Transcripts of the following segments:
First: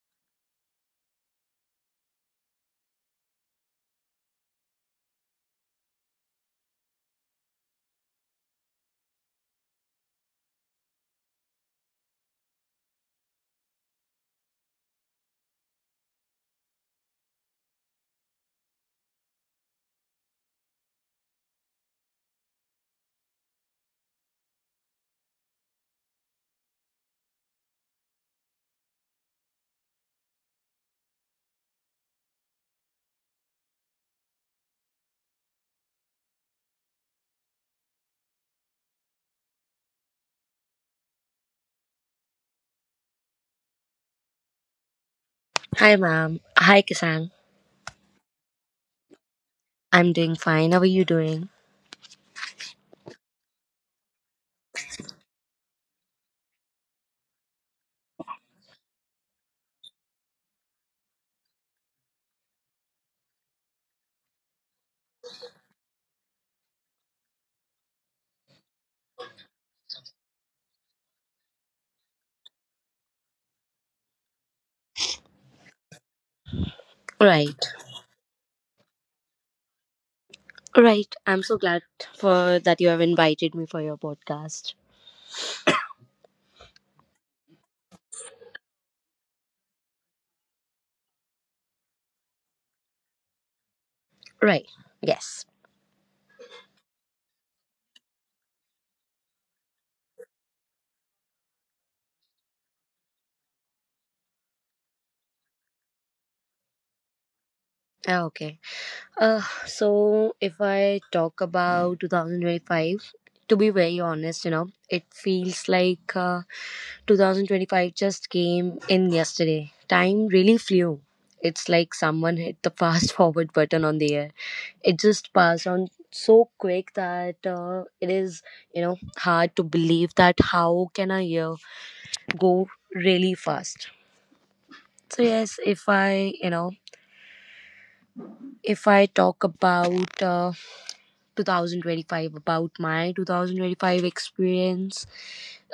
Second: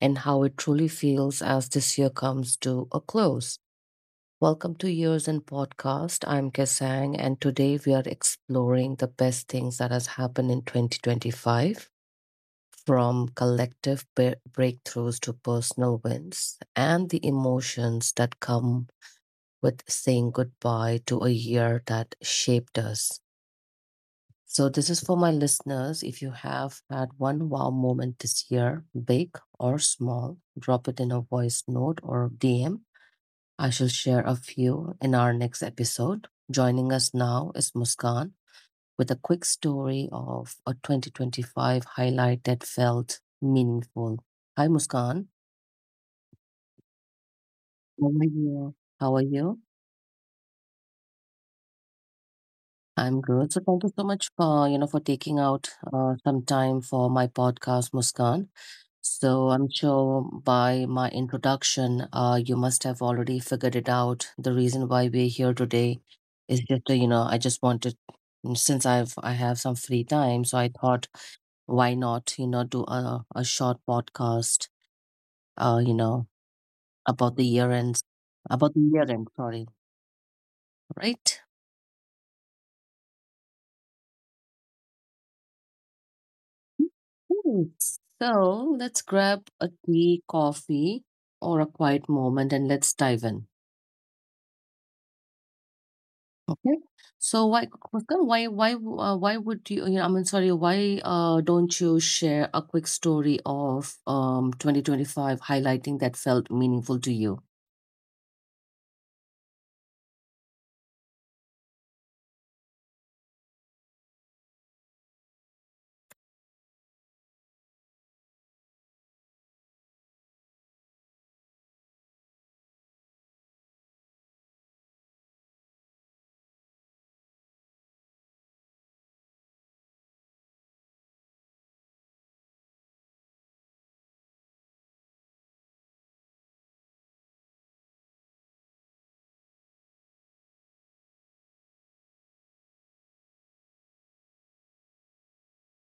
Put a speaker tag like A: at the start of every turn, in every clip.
A: and how it truly feels as this year comes to a close. Welcome to Years in Podcast. I'm Kesang, and today we are exploring the best things that has happened in 2025, from breakthroughs to personal wins, and the emotions that come with saying goodbye to a year that shaped us. So, this is for my listeners. If you have had one wow moment this year, big or small, drop it in a voice note or DM. I shall share a few in our next episode. Joining us now is Muskan with a quick story of a 2025 highlight that felt meaningful. Hi, Muskan.
B: Hi, ma'am. Hi, Kisan.
A: How are you? How are you?
B: I'm doing fine. How are you doing?
A: I'm good. So thank you so much for for taking out some time for my podcast, Muskan. So I'm sure by my introduction, you must have already figured it out. The reason why we're here today is just, I just wanted, since I have some free time, so I thought, why not, you know, do a short podcast, uh, you know, about the
B: Right.
A: year ends, about the year end, sorry,
B: Right. I'm
A: right?
B: so glad for that you have invited me for your podcast.
A: Cool. So let's grab a tea, coffee, or a quiet moment and let's dive in.
B: Right. Yes.
A: Okay. So why, Muskan, why would you, sorry, why don't you share a quick story of 2025 highlighting that felt meaningful to you?
B: Ah, Okay. So if I talk about 2025, to be very honest, you know, it feels like 2025 just came in yesterday. Time really flew. It's like someone hit the fast forward button on the air. It just passed on so quick that it is, you know, hard to believe that how can a year go really fast. So yes, if I talk about 2025 about my 2025 experience,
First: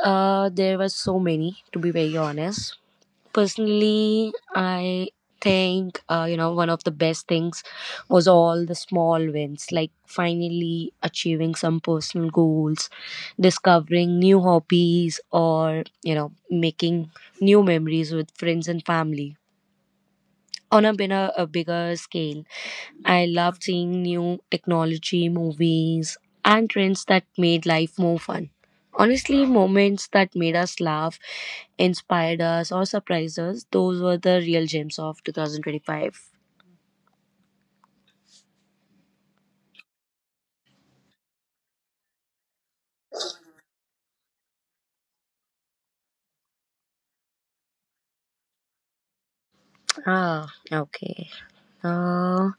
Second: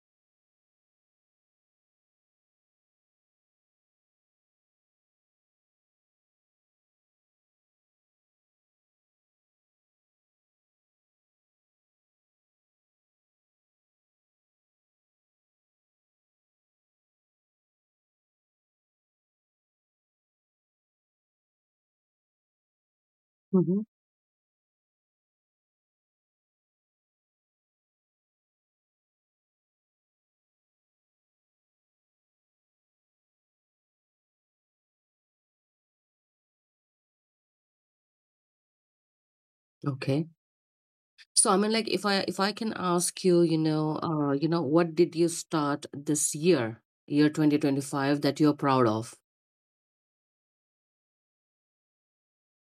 B: there were so many to be very honest. Personally, I think you know, one of the best things was all the small wins, like finally achieving some personal goals, discovering new hobbies, or you know, making new memories with friends and family on been a bigger scale. I loved
A: Hmm.
B: seeing new technology, movies, and trends that made life more fun. Honestly, moments that made us laugh, inspired us, or surprised us, those were the real gems of 2025.
A: Okay. So I mean, like, if I can ask you, what did you start this year, year 2025, that you're proud of?
B: Ah, okay. Uh,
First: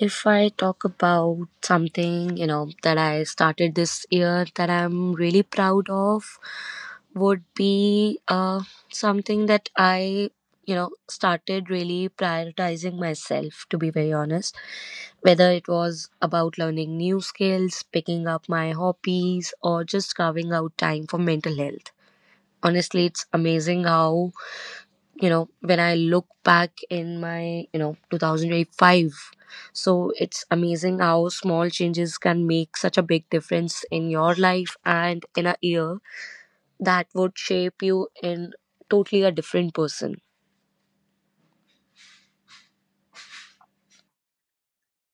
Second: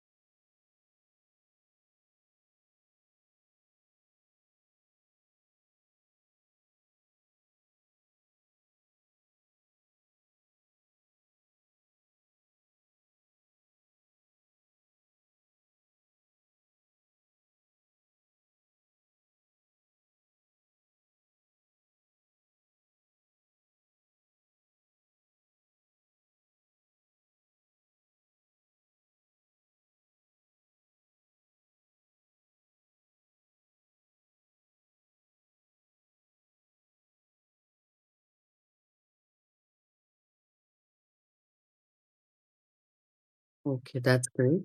B: If I talk about something, you know, that I started this year that I'm really proud of, would be something you know, started really prioritizing myself, to be very honest. Whether it was about learning new skills, picking up my hobbies, or just carving out time for mental health. Honestly, it's amazing how, you know, when I look back in my, you know, 2005, so it's amazing how small changes can make such a big difference in your life and in a year that would shape you in totally a different person.
A: Okay, that's great.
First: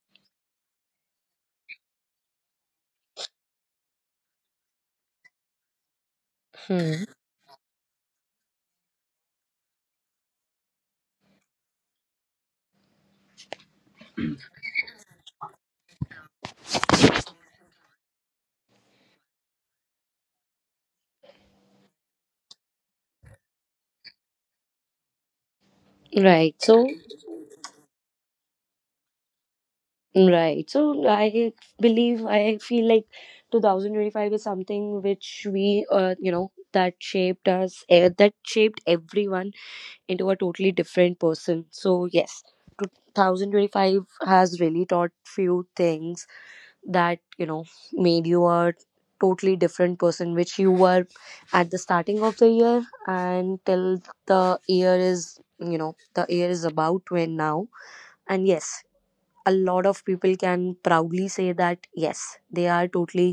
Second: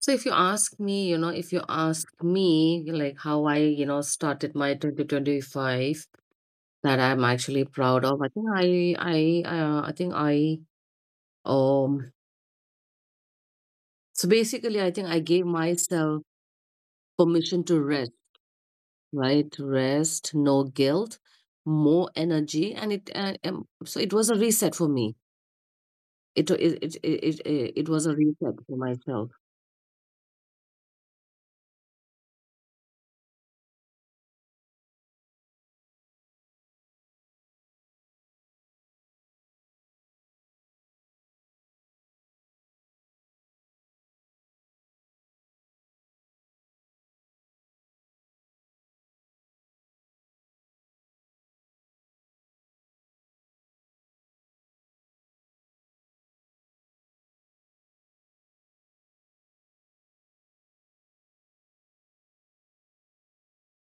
A: So if you ask me, you know, if you ask me, like, how I, you know, started my 2025, that
B: Hmm.
A: I'm actually proud of. I think I, um so basically I think I gave myself permission to rest, right? Rest, no guilt, more energy, and it so it was a reset for me. It
B: right
A: it it
B: so
A: it it, it was a reset for myself.
B: right. So I believe, I feel like 2025 is something which we, you know, that shaped us, that shaped everyone into a totally different person. So yes, 2025 has really taught few things that you know made you a totally different person which you were at the starting of the year, and till the year is, you know, the year is about to end now. And yes, a lot of people can proudly say that yes, they are totally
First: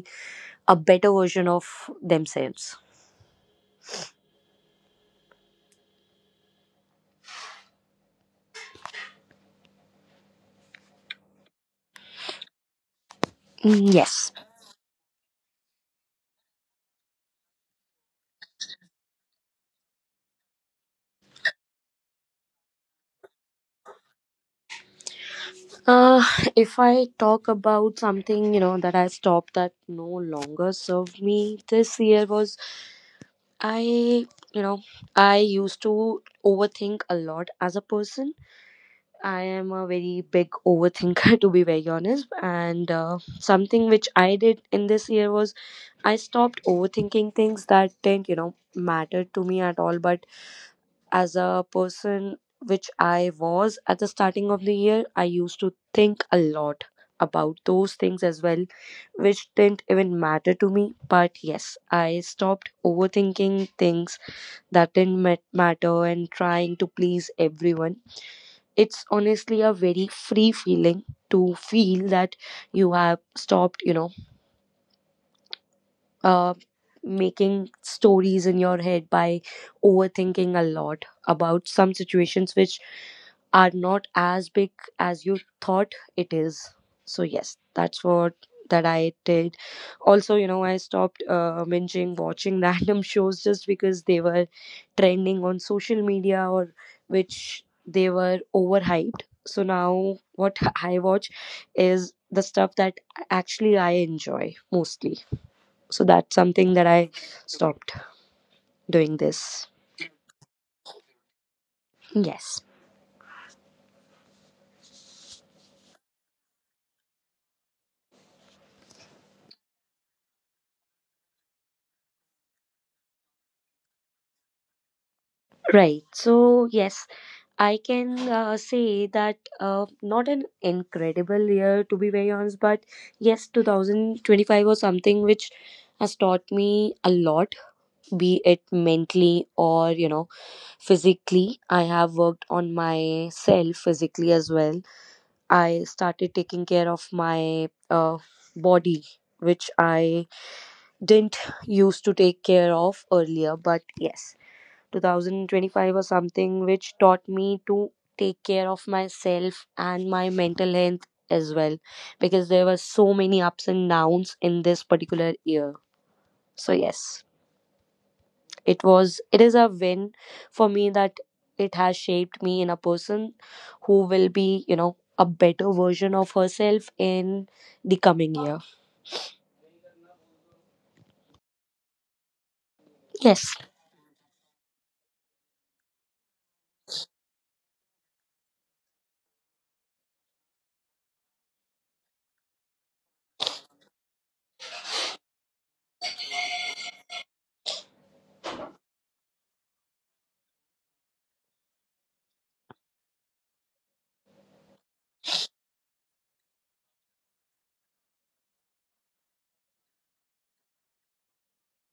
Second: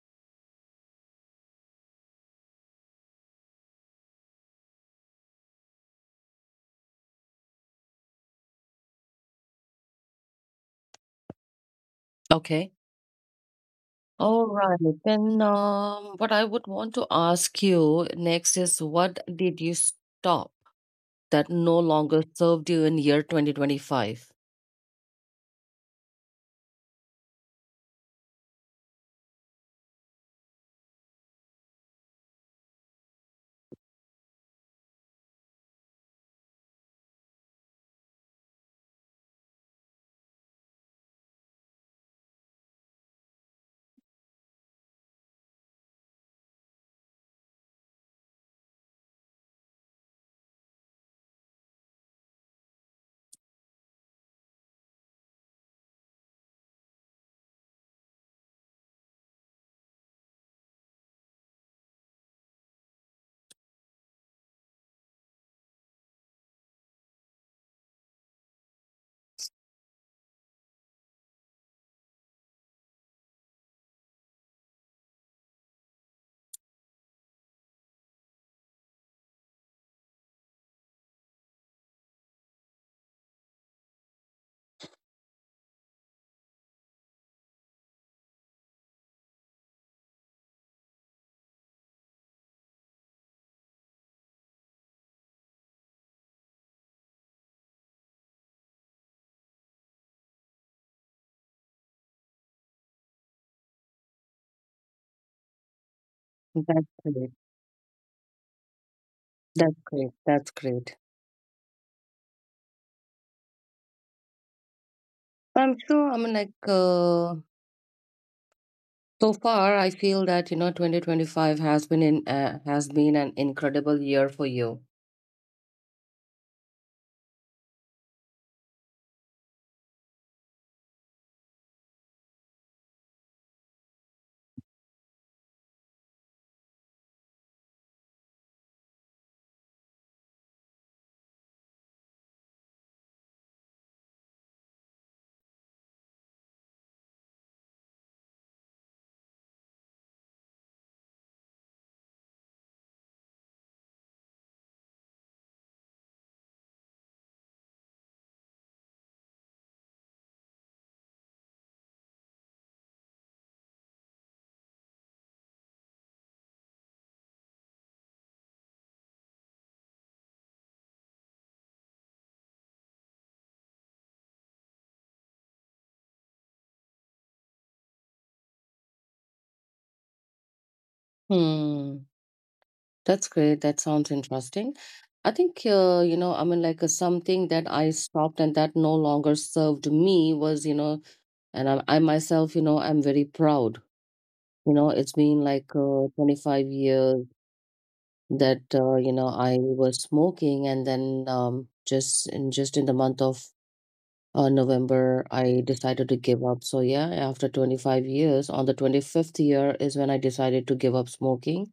B: a better version of themselves.
A: Okay.
B: Mm, yes.
A: All right, then what I would want to ask you next is what did you stop that no longer served you in year 2025?
B: Uh, if I talk about something, you know, that I stopped that no longer served me this year was, I, you know, I used to overthink a lot as a person. I am a very big overthinker, to be very honest. And something which I did in this year was I stopped overthinking things that didn't, you know, matter to me at all, but as a person which I was at the starting of the year, I used to think a lot about those things as well, which didn't even matter to me. But yes, I stopped overthinking things that didn't matter and trying to please everyone. It's honestly a very free feeling to feel that you have stopped, you know, uh, making stories in your head by overthinking a lot about some situations which are not as big as you thought it is. So yes, that's what that I did. Also, you know, I stopped binging watching random shows just because they were trending on social media or which they were overhyped. So now what I watch is the stuff that actually I enjoy mostly. So that's something that I
A: That's great.
B: stopped doing this.
A: That's great. That's great.
B: Yes.
A: I'm sure. I mean, so far, I feel that, you know, 2025 has been an incredible year for you.
B: Right. So, yes, I can say that not an incredible year to be very honest, but yes, 2025 was something which has taught me a lot, be it mentally or, you know, physically. I have worked on myself physically as well. I started taking care of my body, which I didn't used to take care of earlier. But yes, 2025 was something which taught me to take care of myself and my mental health as well, because there were so many ups and downs in this particular year. So yes, it was, it is a win for me that it has shaped me in a person who will be, you know, a better version of herself in the coming year.
A: Hmm.
B: Yes.
A: That's great. That sounds interesting. I think, something that I stopped and that no longer served me was, you know, and I myself, you know, I'm very proud. You know, it's been like 25 years that, I was smoking, and then, just in the month of November, I decided to give up. So, yeah, after 25 years, on the 25th year is when I decided to give up smoking.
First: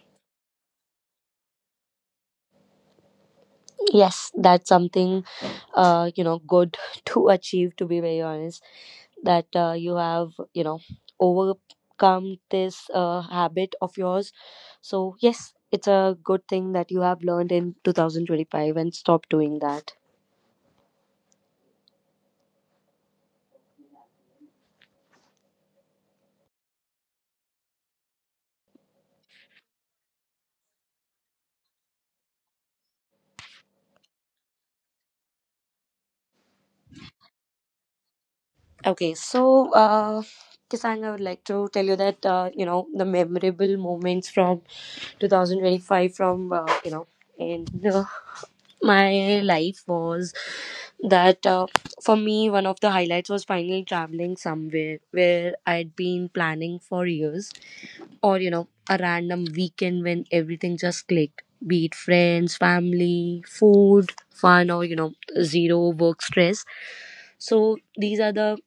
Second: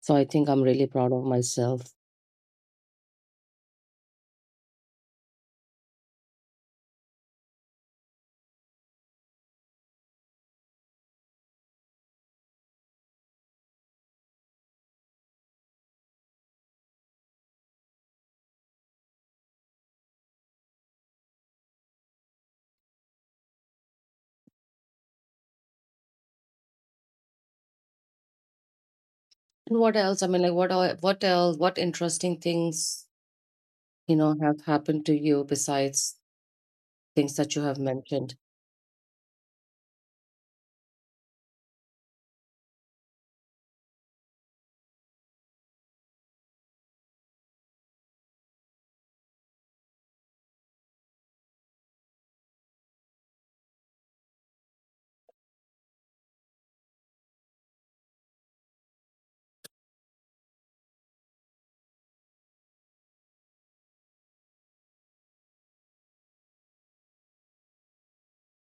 A: So, I think I'm really proud of myself.
B: Yes, that's something you know, good to achieve. To be very honest, that you have, you know, overcome this habit of yours. So yes, it's a good thing that you have learned in 2025 and stop doing that.
A: And what else? I mean, like, what else? What interesting things, you know, have happened to you besides things that you have mentioned?
B: Okay, so Kisang, I would like to tell you that you know, the memorable moments from 2025 from, you know, in, uh, my life was that, for me one of the highlights was finally traveling somewhere where I'd been planning for years, or you know, a random weekend when everything just clicked, be it friends, family, food, fun, or you know, zero work stress. So these are the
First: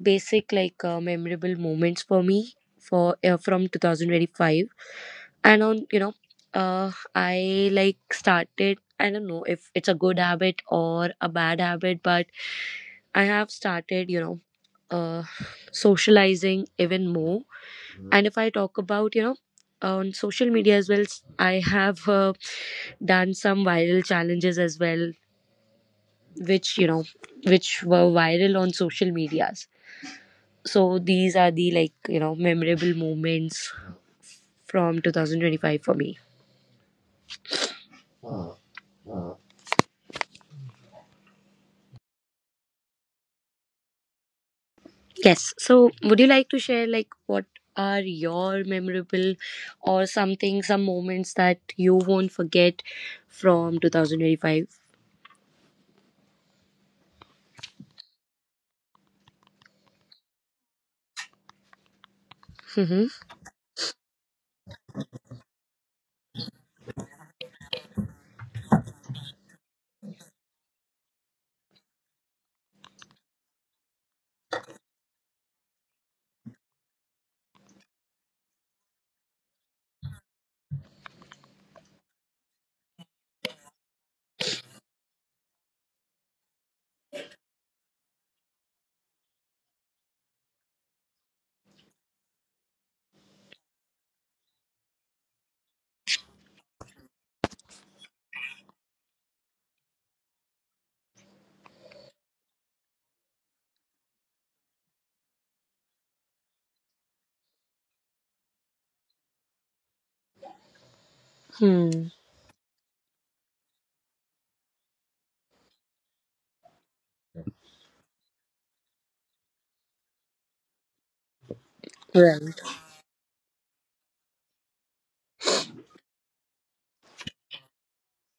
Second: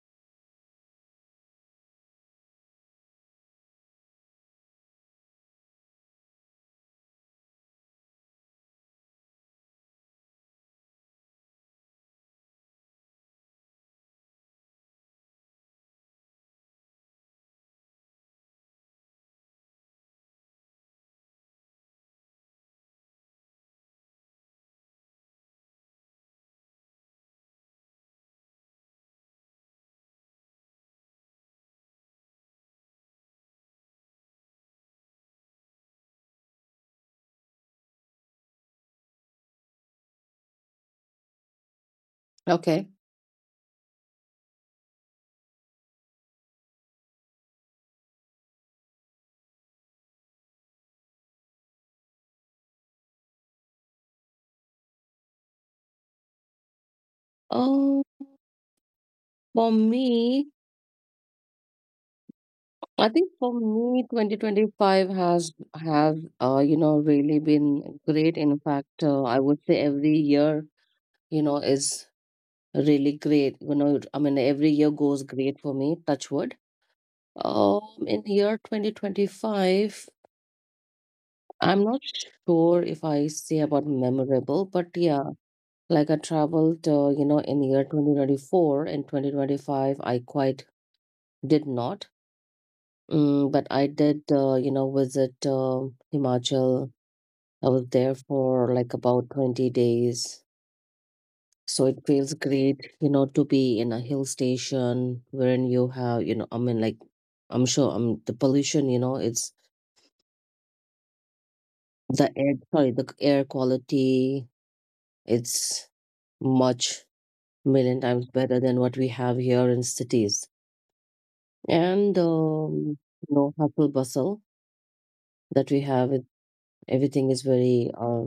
B: basic like memorable moments for me for, from 2025. And on, you know, I like started, I don't know if it's a good habit or a bad habit, but I have started, you know, uh socializing even more. And if I talk about, you know, on social media as well, I have done some viral challenges as well, which you know, which were viral on social medias. So these are the like you know memorable moments from 2025 for me.
A: Okay.
B: Yes. So, would you like to share like what are your memorable or something, some moments that you won't forget from 2025?
A: Oh, for me,
B: Mm-hmm.
A: I think for me, 2025 has have uh, you know, really been great. In fact, I would say every year, you know, is really great. You know, I mean, every year goes great for me, touch wood. Um, in year 2025, I'm not sure if I say about memorable, but yeah, like I traveled, in year 2024 and 2025, I quite did not. But I did, visit Himachal. I was there for like about 20 days. So it feels great, you know, to be in a hill station wherein you have, you know, I mean, like, I'm sure, the pollution, you know, it's
B: Hmm.
A: the air, sorry, the air quality, it's much, million times better than what we have here in cities. And,
B: Right.
A: you know, hustle bustle that we have, it, everything is very, uh,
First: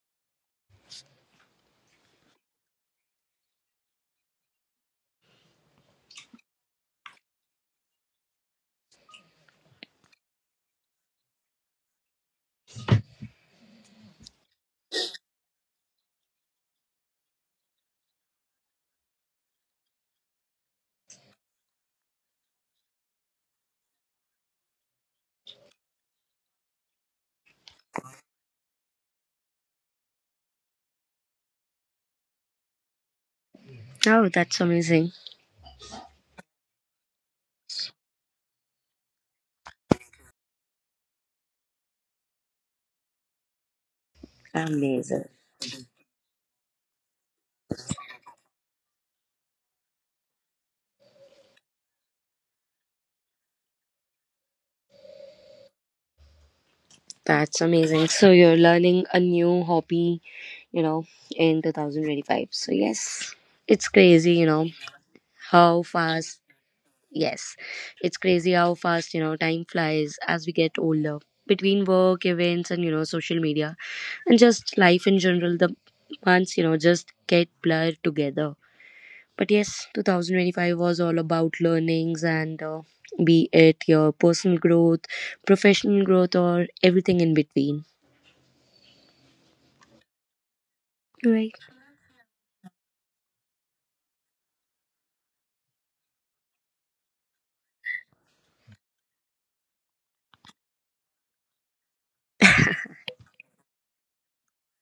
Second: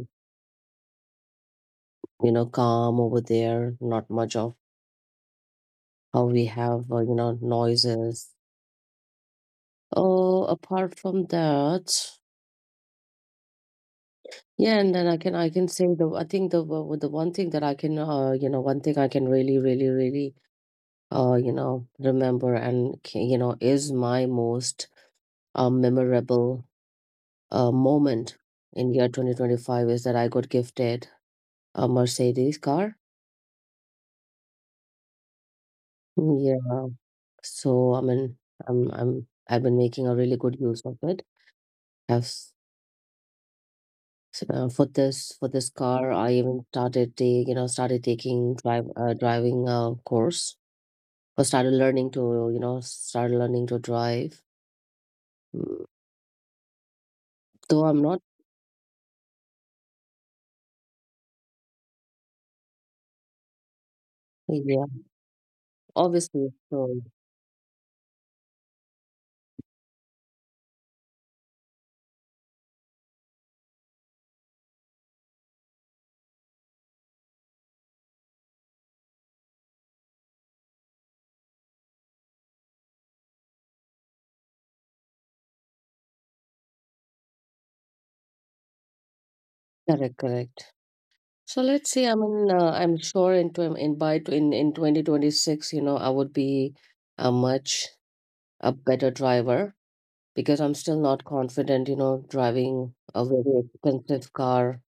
A: you know, calm over there, not much of how we have, noises. Oh, apart from that, yeah, and then I can say the I think the one thing that I can, one thing I can really really really, remember and is my most memorable moment in year 2025 is that I got gifted a Mercedes car.
B: Oh, that's amazing.
A: Yeah. So I mean, I've been making a really good use of it. I've s- for
B: Amazing.
A: this car, I even started started taking drive driving course, or started learning to, you know, start learning to drive. Mm,
B: That's
A: Though I'm
B: amazing.
A: not,
B: So you're learning a new hobby, you know, in 2025. So yes, it's crazy, you know,
A: yeah,
B: how fast.
A: obviously. So
B: Yes, it's crazy how fast, you know, time flies as we get older. Between work, events, and, you know, social media, and just life in general, the months, you know, just get blurred together. But yes, 2025 was all about learnings and be it your personal growth, professional growth, or everything in between.
A: correct, correct.
B: Right.
A: So let's see. I mean, I'm sure in tw- in by tw- in 2026, you know, I would be a much a better driver because I'm still not confident, you know, driving a very expensive car,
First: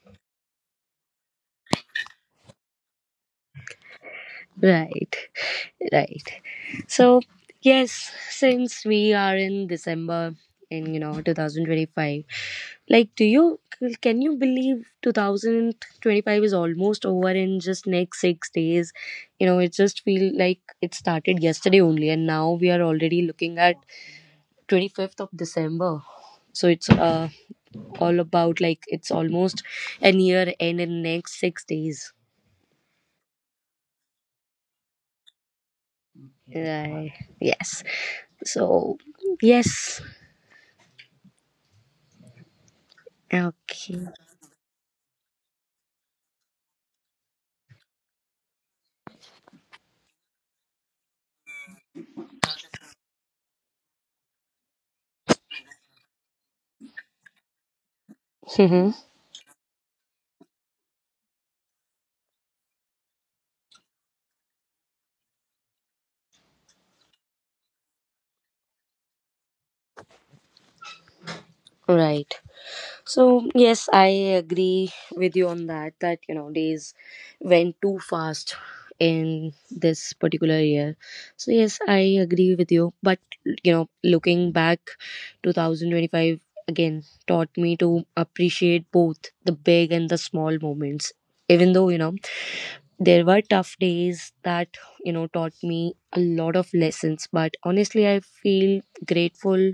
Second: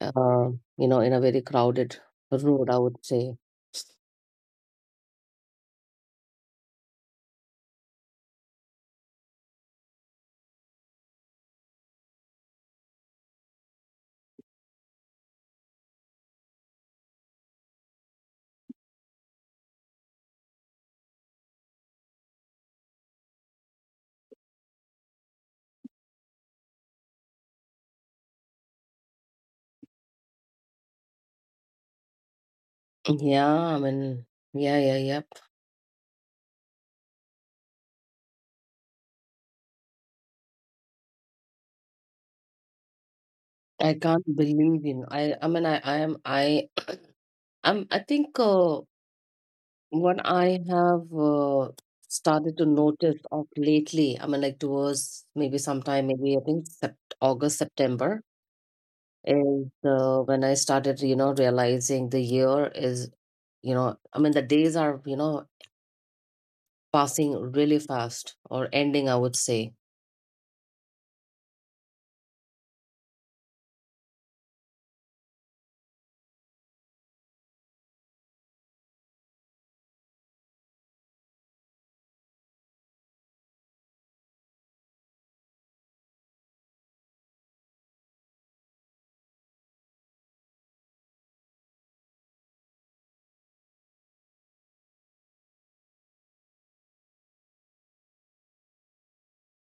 A: uh, in a very crowded road, I would say,
B: Right, right. So, yes, since we are in December in you know 2025, like do you, can you believe 2025 is almost over in just next 6 days? You know, it just feel like it started yesterday only and now we are already looking at 25th of December. So it's all about like it's almost a year and in next 6 days.
A: yeah. I mean, yeah, yeah, yep.
B: Uh, yes. So, yes.
A: I
B: Okay.
A: can't believe in I mean I am I think, what I have, started to notice of lately, I mean, like towards maybe sometime, maybe I think sept August, September is when I started, you know, realizing the year is, you know, I mean, the days are, you know, passing really fast or ending, I would say.
B: Right. So, yes, I agree with you on that, that, you know, days went too fast in this particular year. So, yes, I agree with you. But, you know, looking back, 2025 again taught me to appreciate both the big and the small moments. Even though, you know, there were tough days that you know taught me a lot of lessons, but honestly I feel grateful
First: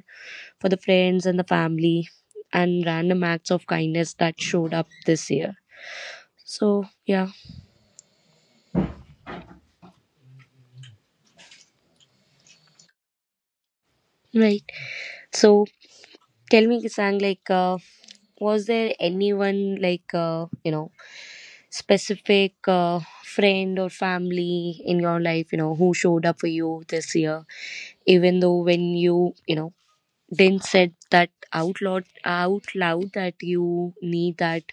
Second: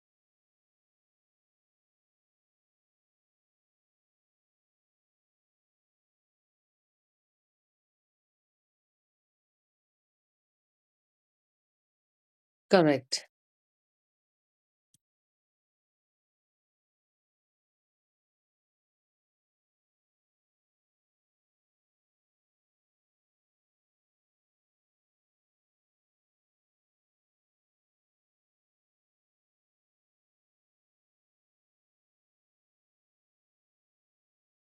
B: for the friends and the family and random acts of kindness that showed up this year. So yeah,
A: Correct.
B: right. So tell me, Kisang, like was there anyone like, you know, specific friend or family in your life you know who showed up for you this year, even though when you know, then said that out loud, out loud, that you need that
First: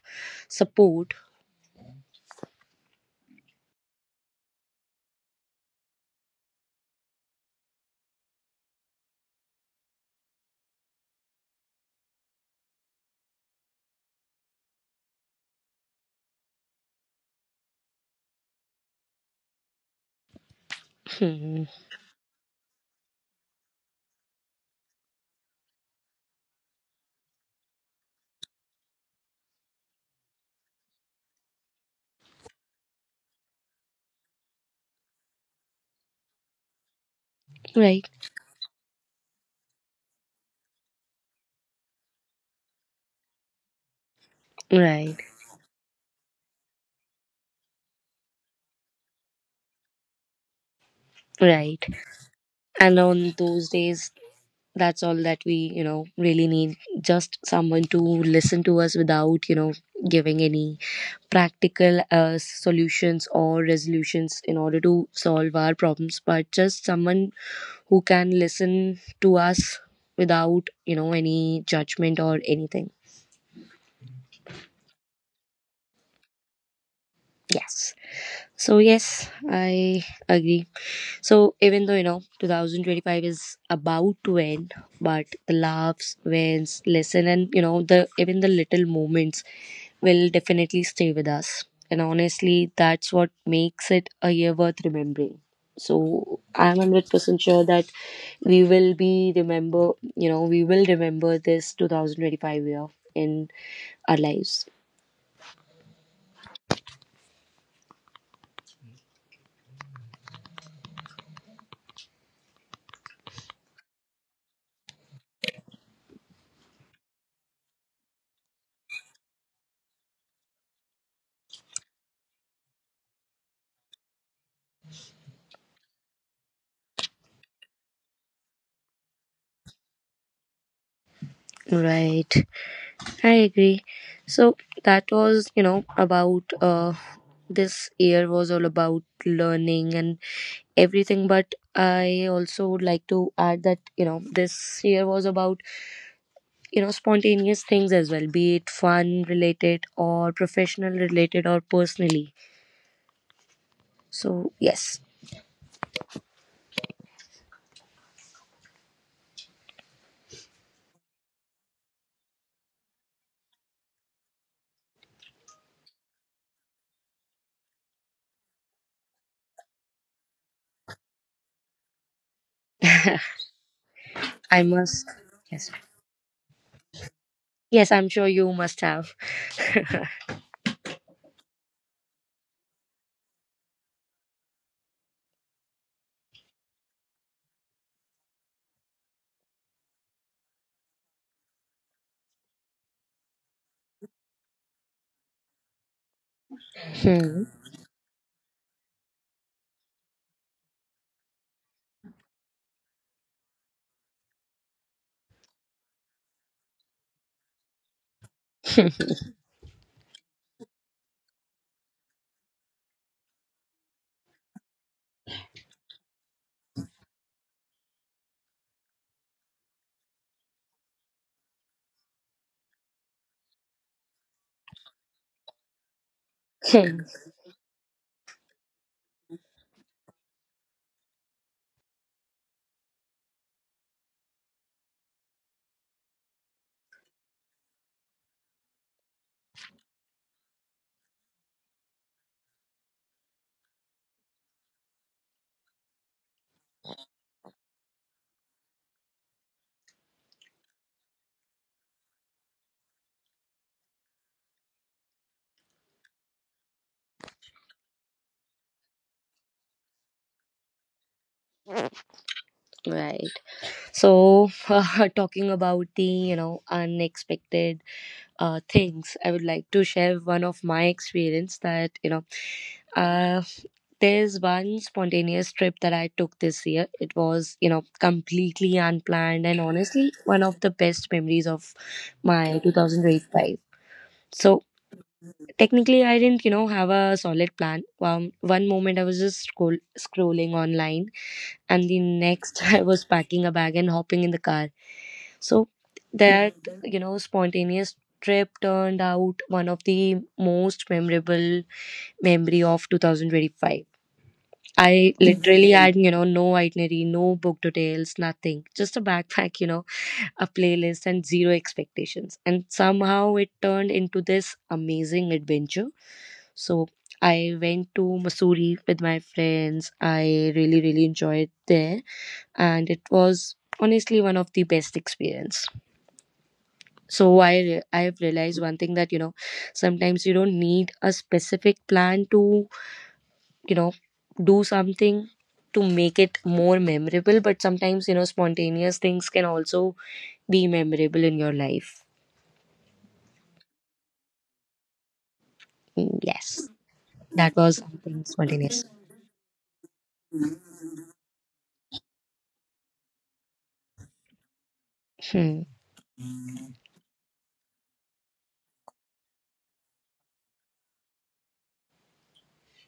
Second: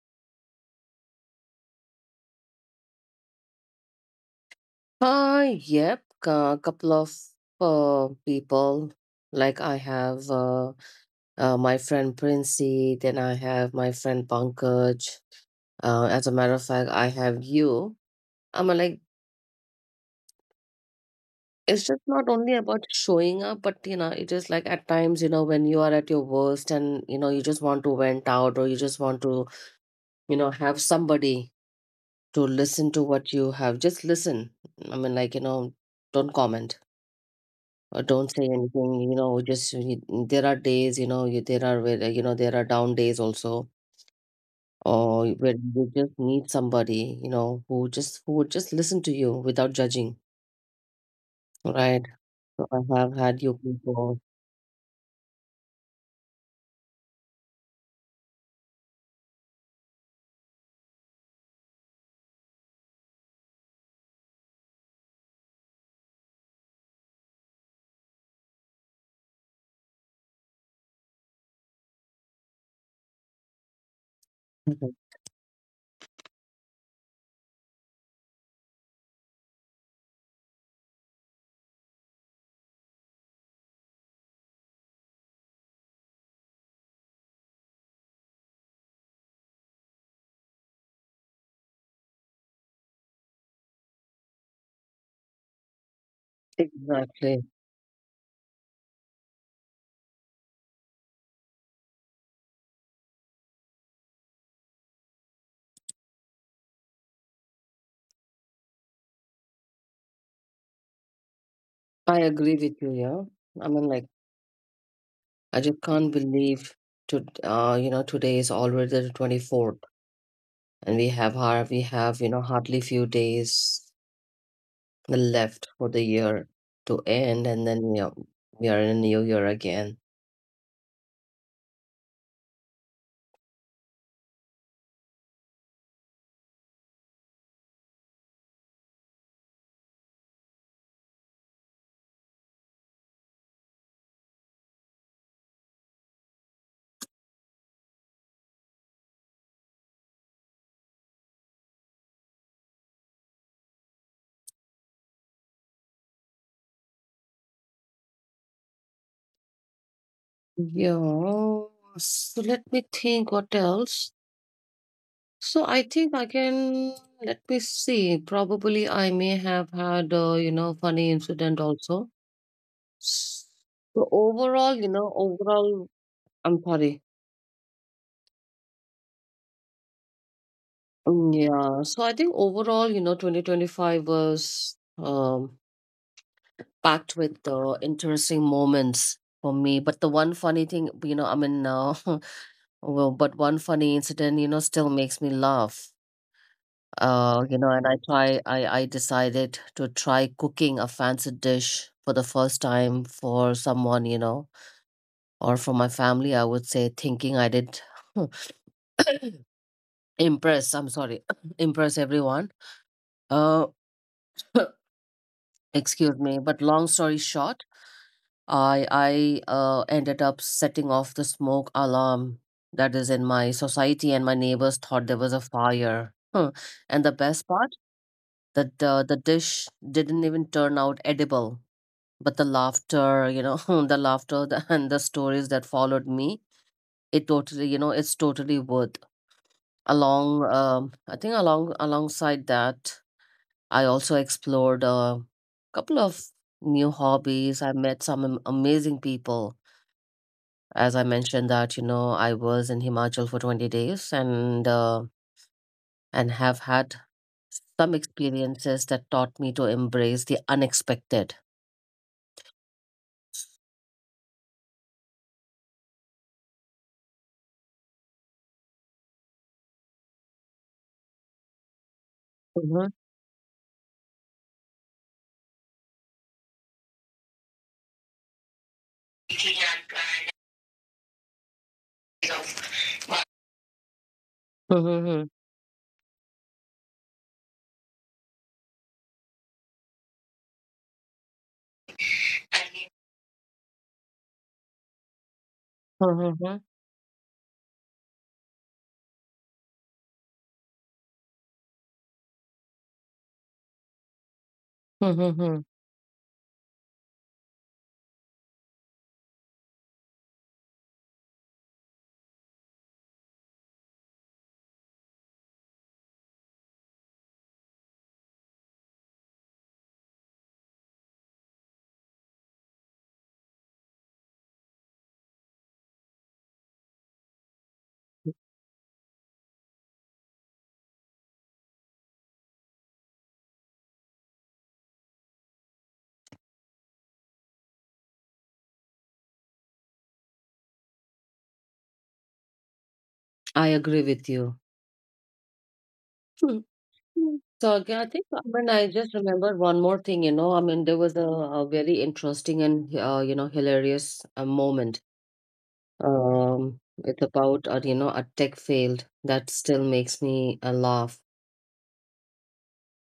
B: support.
A: Yep. A couple of people like I have. My friend Princey, then I have my friend Pankaj. As a matter of fact, I have you. I'm like,
B: Hmm.
A: it's just not only about showing up, but you know, it is like at times, you know, when you are at your worst and, you know, you just want to vent out or you just want to, you know, have somebody to listen to what you have. Just listen. I mean, like, you know, don't comment or
B: Right.
A: don't say anything, you know, there are days, you know, there are, where, you know, there are down days also
B: Right.
A: or where you just need somebody, you know, who would just listen to you without judging,
B: Right.
A: right? So
B: And
A: I have
B: on
A: had you
B: those days,
A: before. Mhm.
B: that's all that we you know really need, just someone to listen to us without you know giving any practical solutions or resolutions in order to solve our problems, but just someone who can listen to us without you know any judgment or anything. Yes. So yes, I agree. So even though you know 2025 is about to end, but the laughs, wins, lesson, and you know, the even the little moments will definitely stay with us. And honestly, that's what makes it a year worth remembering. So I'm 100% sure that
A: Exactly.
B: we will be remember. You know, we will remember this 2025 year in our lives.
A: I agree with you, yeah. I mean, like, I just can't believe to, you know, today is already the 24th and we have, you know, hardly few days left for the year to end, and then, you know, we are in a new year again.
B: Right. I agree. So that was, you know, about this year was all about learning and everything. But I also would like to add that, you know, this year was about, you know, spontaneous things as well, be it fun related or professional related or personally. So, yes,
A: Yeah. So let me think what else. So I think I can, let me see. Probably I may have had, funny incident also. So
B: I
A: overall,
B: must.
A: you know,
B: Yes.
A: overall, I'm sorry.
B: Yes, I'm sure you must have.
A: Yeah. So I think overall, you know, 2025 was, packed with interesting moments for me. But the one funny thing, you know, I mean, well, but one funny incident, you know, still makes me laugh.
B: Hmm.
A: You know, and I try I decided to try cooking a fancy dish for the first time for someone, you know, or for my family, I would say, thinking I did impress, I'm sorry, impress everyone. Uh, excuse me, but long story short, I ended up setting off the smoke alarm that is in my society, and my neighbors thought there was a fire. Huh. And the
B: Hmm.
A: best part, that the dish didn't even turn out edible. But the laughter, you know, the and the stories that followed me, it totally, you know, it's totally worth, alongside that, I also explored a couple of new hobbies. I met some amazing people. As I mentioned, that you know I was in Himachal for 20 days, and have had some experiences that taught me to embrace the unexpected.
B: Right. So, talking about the, you know, unexpected things, I would like to share one of my experience that you know,
A: Mhm,
B: uh, there's one spontaneous trip that I took this year, it was you know completely unplanned, and honestly one of the best memories of my 2025. So
A: mhm, mhm,
B: technically I didn't you know have a solid plan. One moment I was just scrolling online, and the next I was packing a bag and hopping in the car. So
A: mhm, mhm,
B: that you know spontaneous trip turned out one of the most memorable memory of 2025.
A: mhm,
B: I
A: mhm.
B: literally had no itinerary, no book details, nothing, just a backpack, a playlist and zero expectations. And somehow it turned into this amazing adventure. So I went to Missouri with my friends. I really really enjoyed there and it was honestly one of the best experience. So I've realized one thing that sometimes you don't need a specific plan to you know do something to make it more memorable, but sometimes spontaneous things can also be memorable in your life.
A: I agree with you.
B: Mm,
A: Hmm.
B: yes.
A: Hmm.
B: That
A: So
B: was
A: again, I think, I
B: something
A: mean, I
B: spontaneous.
A: just remembered one more thing. You know, I mean, there was a very interesting and, hilarious moment.
B: Hmm.
A: Um, it's about, a tech failed that still makes me, laugh.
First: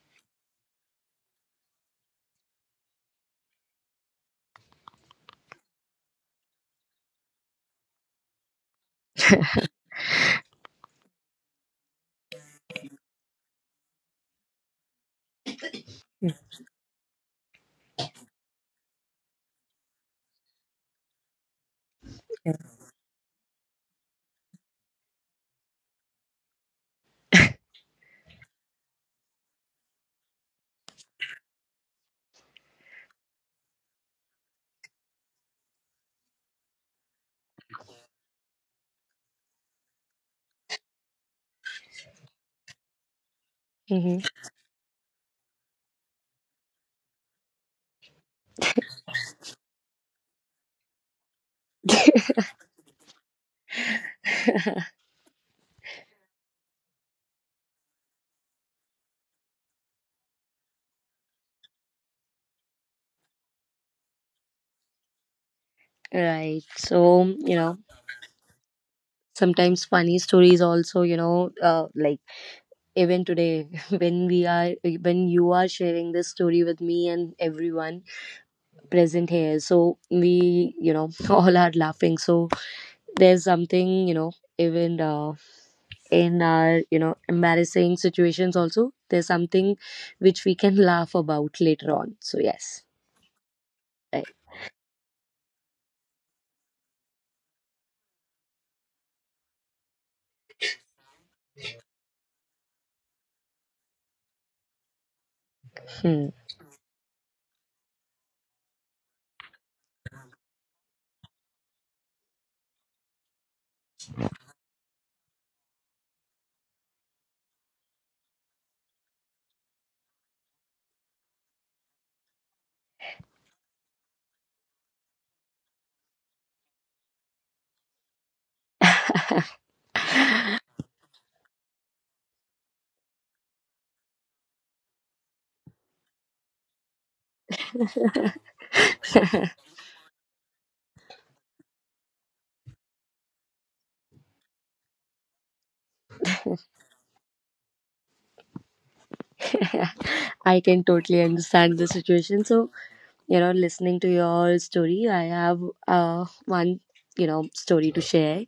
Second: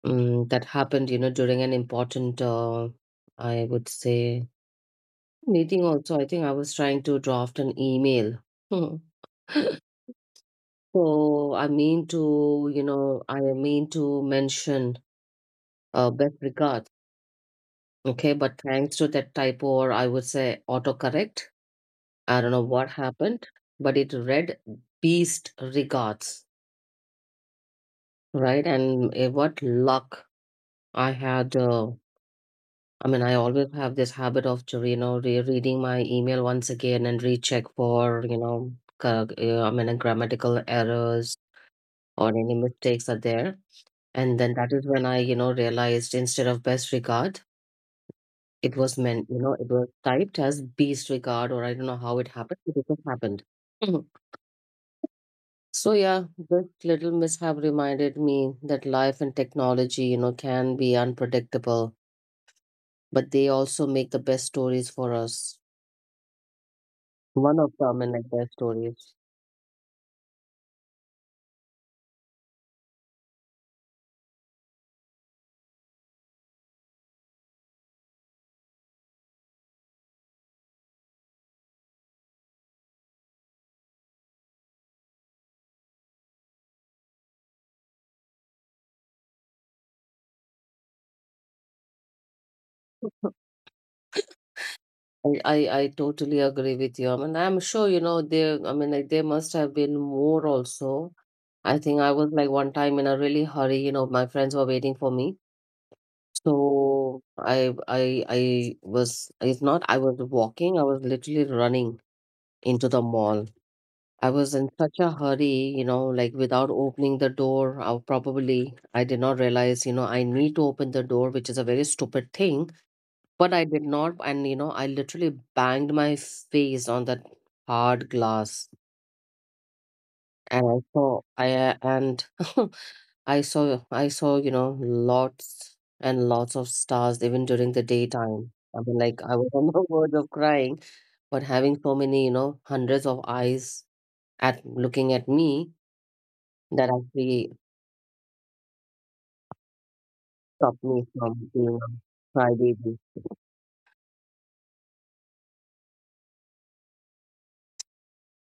A: That happened, you know, during an important, I would say, meeting. Also, I think I was trying to draft an email. Hmm. So I mean to, you know, I mean to mention, best regards. Okay, but thanks to that typo, or I would say autocorrect, I don't know what happened, but it read Beast Regards, right? And what luck I had. I mean, I always have this habit of, you know, re-reading my email once again and recheck for, you know, grammatical errors or any mistakes are there.
B: Hmm.
A: And then that is when I, you know, realized instead of best regard. It was meant, you know, it was typed as beast regard, or I don't know how it happened, but it just happened. Mhm. So yeah, this little mishap reminded me that life and technology, you know, can be unpredictable, but they also make the best stories for us.
B: Right. So,
A: One of them, and like best stories.
B: sometimes funny stories also, like even today when we are when you are sharing this story with me and everyone present here. So we, all are laughing. So there's something, even in our, embarrassing situations also, there's something which we can laugh about later on. So yes. Right.
A: I totally agree with you. I mean, I'm sure, you know, there, I mean, like, there must have been more also. I think I was like one time in a really hurry, you know, my friends were waiting for me.
B: Hmm.
A: So I was it's not I was I was literally running into the mall. I was in such a hurry, you know, like without opening the door, I did not realize, you know, I need to open the door, which is a very stupid thing, but I did not and you know, I literally banged my face on that hard glass and I saw I and I saw, you know, lots and lots of stars even during the daytime. I mean, like I was on the verge of crying, but having so many, you know, hundreds of eyes at looking at me that actually
B: I
A: stopped
B: can
A: me
B: totally
A: from being
B: understand the
A: a
B: situation. So,
A: crybaby.
B: listening to your story, I have one, story to share.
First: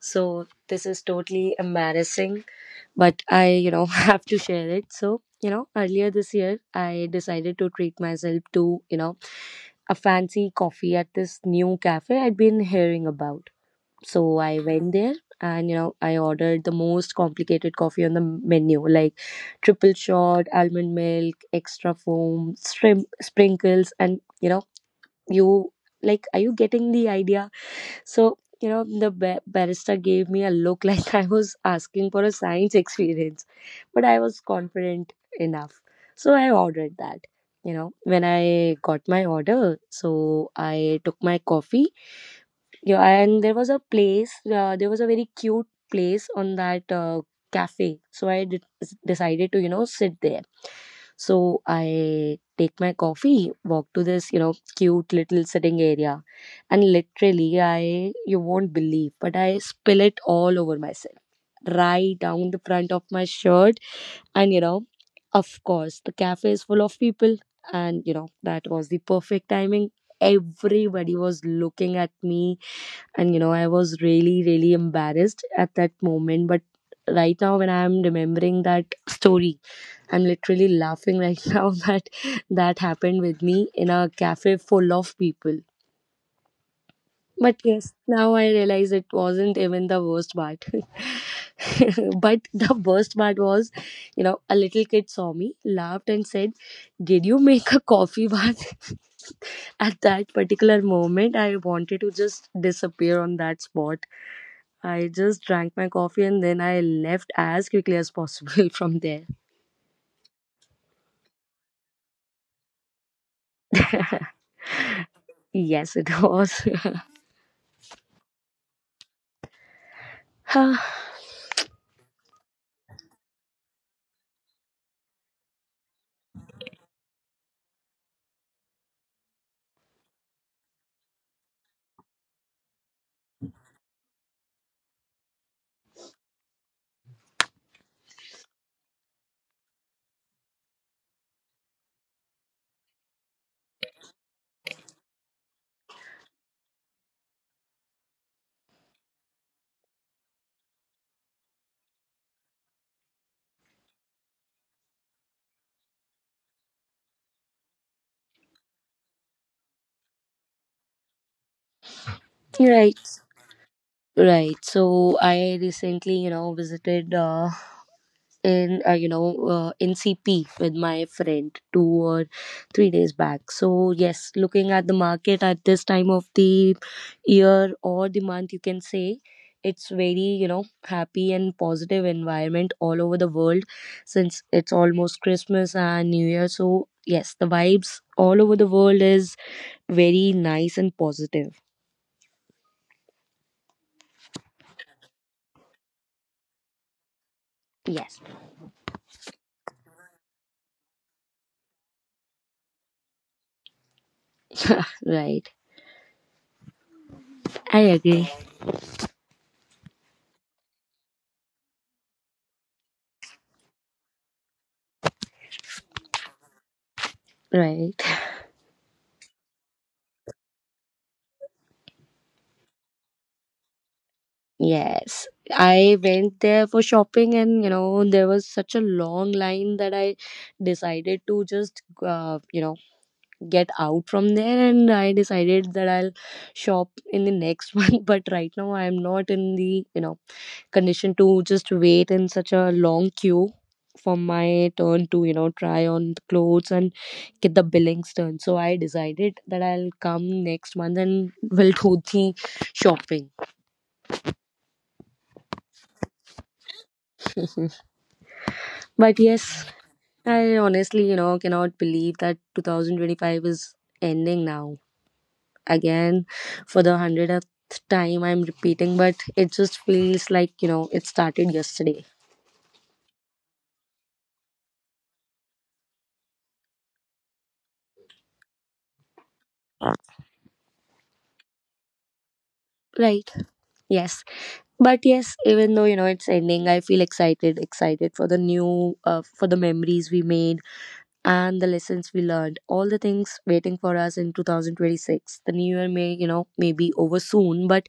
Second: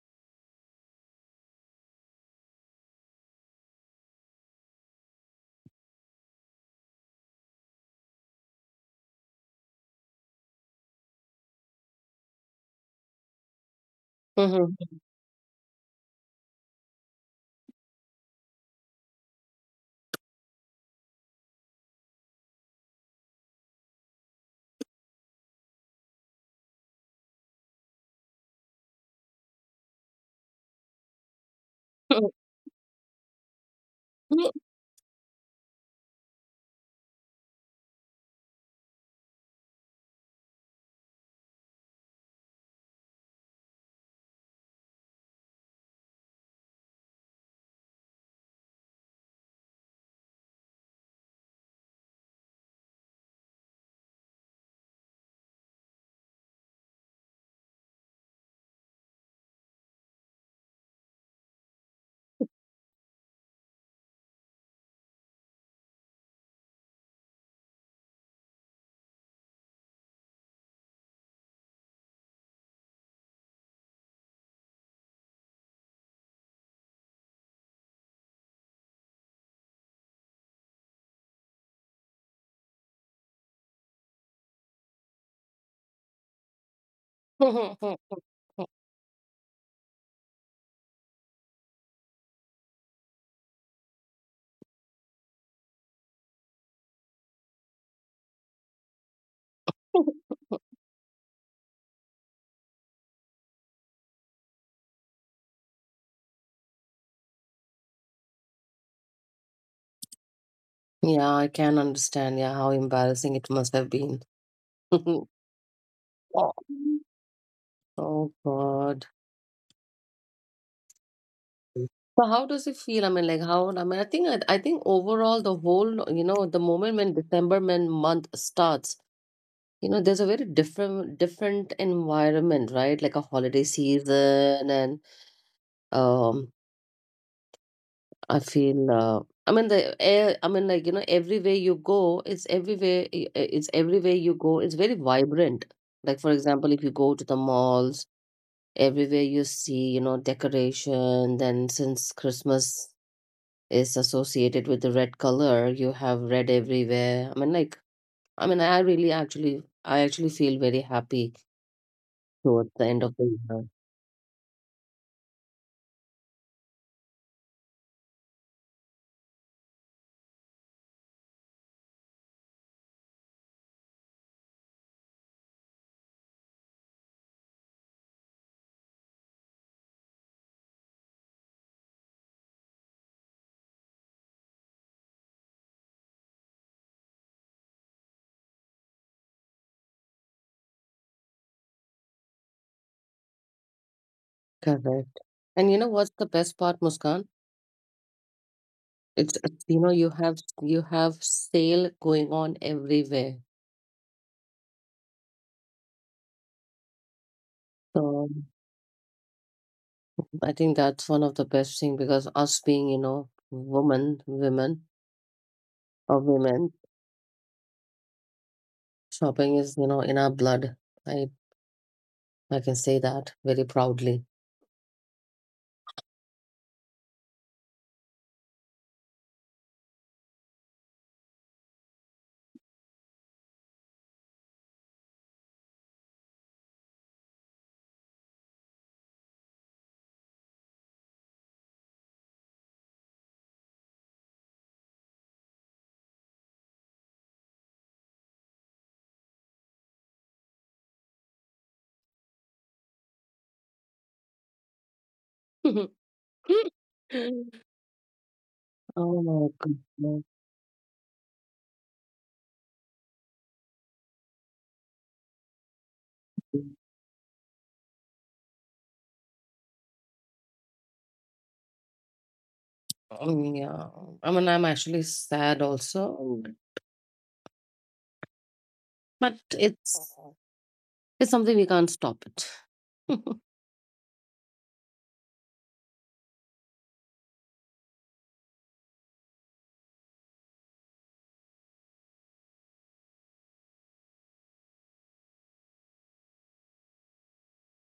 B: So this is totally embarrassing, but I, have to share it. So, earlier this year, I decided to treat myself to, a fancy coffee at this new cafe I'd been hearing about. So I
A: Mhm.
B: went there and, I ordered the most complicated coffee on the menu, like triple shot, almond milk, extra foam, shrimp sprinkles, and, you know, you like, are you getting the idea? So, the barrister gave me a look like I was asking for a science experience, but I was confident enough. So I ordered that. You know, when I got my order, so I took my coffee. Yeah, and there was a place, there was a very cute place on that cafe. So decided to, sit there. So I take my coffee, walk to this, cute little sitting area, and literally I you won't believe, but I spill it all over myself, right down the front of my shirt. And of course the cafe is full of people, and that was the perfect timing. Everybody was looking at me, and I was really really embarrassed at that moment. But right now, when I'm remembering that story, I'm literally laughing right now that that happened with me in a cafe full of people. But yes, now I realize it wasn't even the worst part. But the worst part was, a little kid saw me, laughed, and said, "Did you make a coffee bath?" At that particular moment, I wanted to just disappear on that spot. I just drank my coffee and then I left as quickly as possible from there.
A: Yeah, I can understand. Yeah, how embarrassing it must have been.
B: Yes, it was.
A: Oh God. So how does it feel? I mean, like how? I mean, I think overall the whole you know the moment when December when month starts, you know, there's a very different environment, right? Like a holiday season, and um, I feel. I mean the air. I mean, like you know, everywhere you go, it's everywhere. It's everywhere you go. It's very vibrant. Like for example, if you go to the malls, everywhere you see, you know, decoration. Then since Christmas is associated with the red color you have red everywhere I mean I actually feel very happy towards the
B: Right.
A: end of the year.
B: Right. So I recently, visited in you know ncp with my friend 2 or 3 days back. So yes, looking at the market at this time of the year, or the month you can say, it's very happy and positive environment all over the world, since it's almost Christmas and new year. So yes, the vibes all over the world is very nice and positive.
A: Correct. And you know what's the best part, Muskan?
B: Yes.
A: It's you know you have sale going on everywhere.
B: Right. I
A: So
B: agree.
A: I think that's one of the best thing because us being you know woman women or women,
B: Right.
A: shopping is you know in our blood. I i can say that very proudly.
B: Yes, I went there for shopping, and there was such a long line that I decided to just, get out from there. And I decided that I'll shop in the next one. But right now, I'm not in the, condition to just wait in such a long queue for my turn to, try on the clothes and get the billings done. So I decided that I'll come next month and will do the shopping.
A: Oh
B: But
A: my
B: yes,
A: goodness.
B: I honestly, cannot believe that 2025 is ending now. Again, for the 100th time, I'm repeating, but it just feels like, it started yesterday.
A: Oh, yeah. I mean, I'm actually sad also, but it's something we can't stop it.
B: Right. Yes. But yes, even though, it's ending, I feel excited for the for the memories we made and the lessons we learned, all the things waiting for us in 2026. The new year may be over soon, but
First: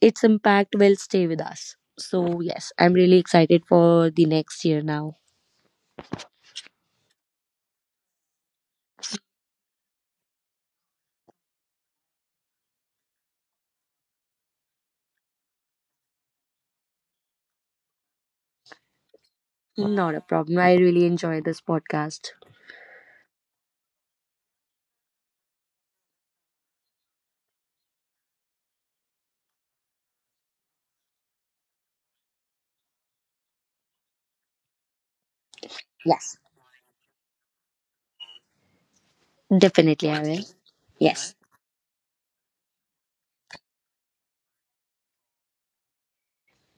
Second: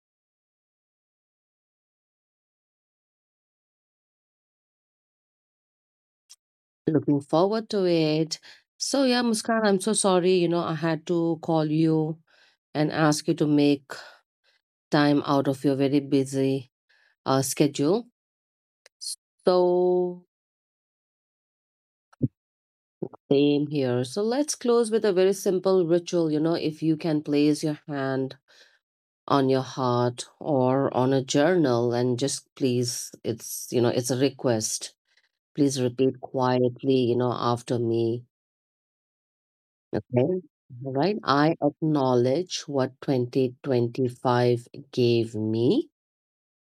B: its impact will stay with us. So yes, I'm really excited for the next year now.
A: Looking forward to it. So yeah, Muskan, I'm so sorry. You know, I had to call you and ask you to make time out of your very busy schedule.
B: Not a
A: So
B: problem. I really enjoy this podcast.
A: same here. So let's close with a very simple ritual. You know, if you can place your hand on your heart or on a journal, and just please, it's you know it's a request, please repeat
B: Yes,
A: quietly you know after me.
B: definitely I
A: Okay,
B: will.
A: all right.
B: Yes.
A: I acknowledge what 2025 gave me.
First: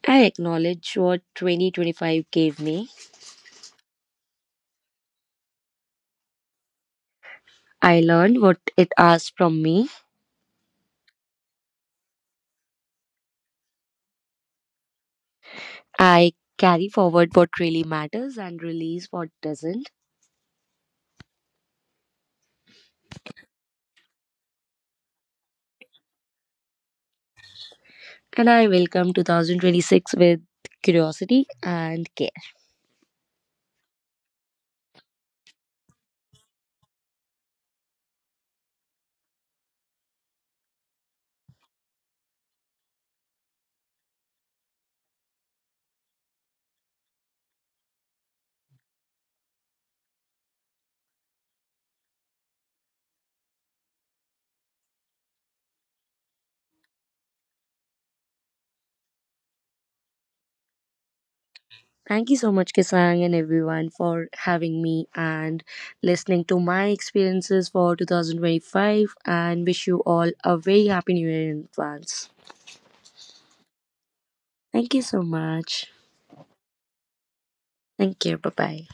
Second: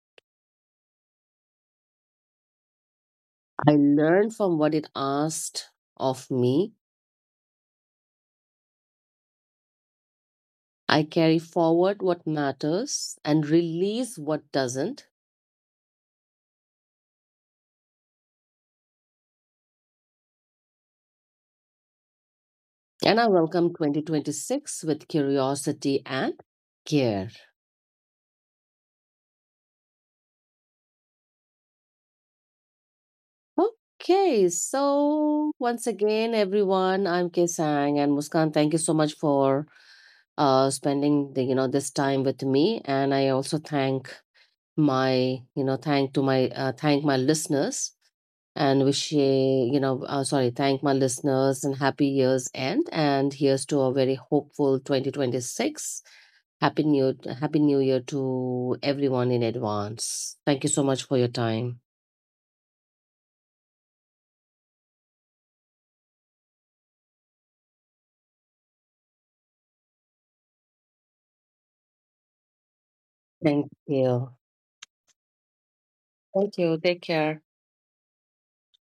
B: I acknowledge what 2025 gave me.
A: I learn from what it asked of me.
B: I learned what it asked from me.
A: I carry forward what matters and release what doesn't.
B: I carry forward what really matters and release what doesn't.
A: And I welcome 2026 with curiosity and care.
B: And I welcome 2026 with curiosity and care.
A: Okay, so once again, everyone, I'm Kesang and Muskan. Thank you so much for spending the, you know this time with me, and I also thank my you know thank to my thank my listeners and wish a- you know sorry thank my listeners and happy year's end, and here's to a very hopeful 2026. Happy new year to everyone in advance. Thank you so much for your time.
B: Thank you so much, Kisang, and everyone for having me and listening to my experiences for 2025. And wish you all a very happy new year in advance.
A: Thank you.
B: Thank you so much.
A: Thank you. Take care.
B: Thank you. Bye bye.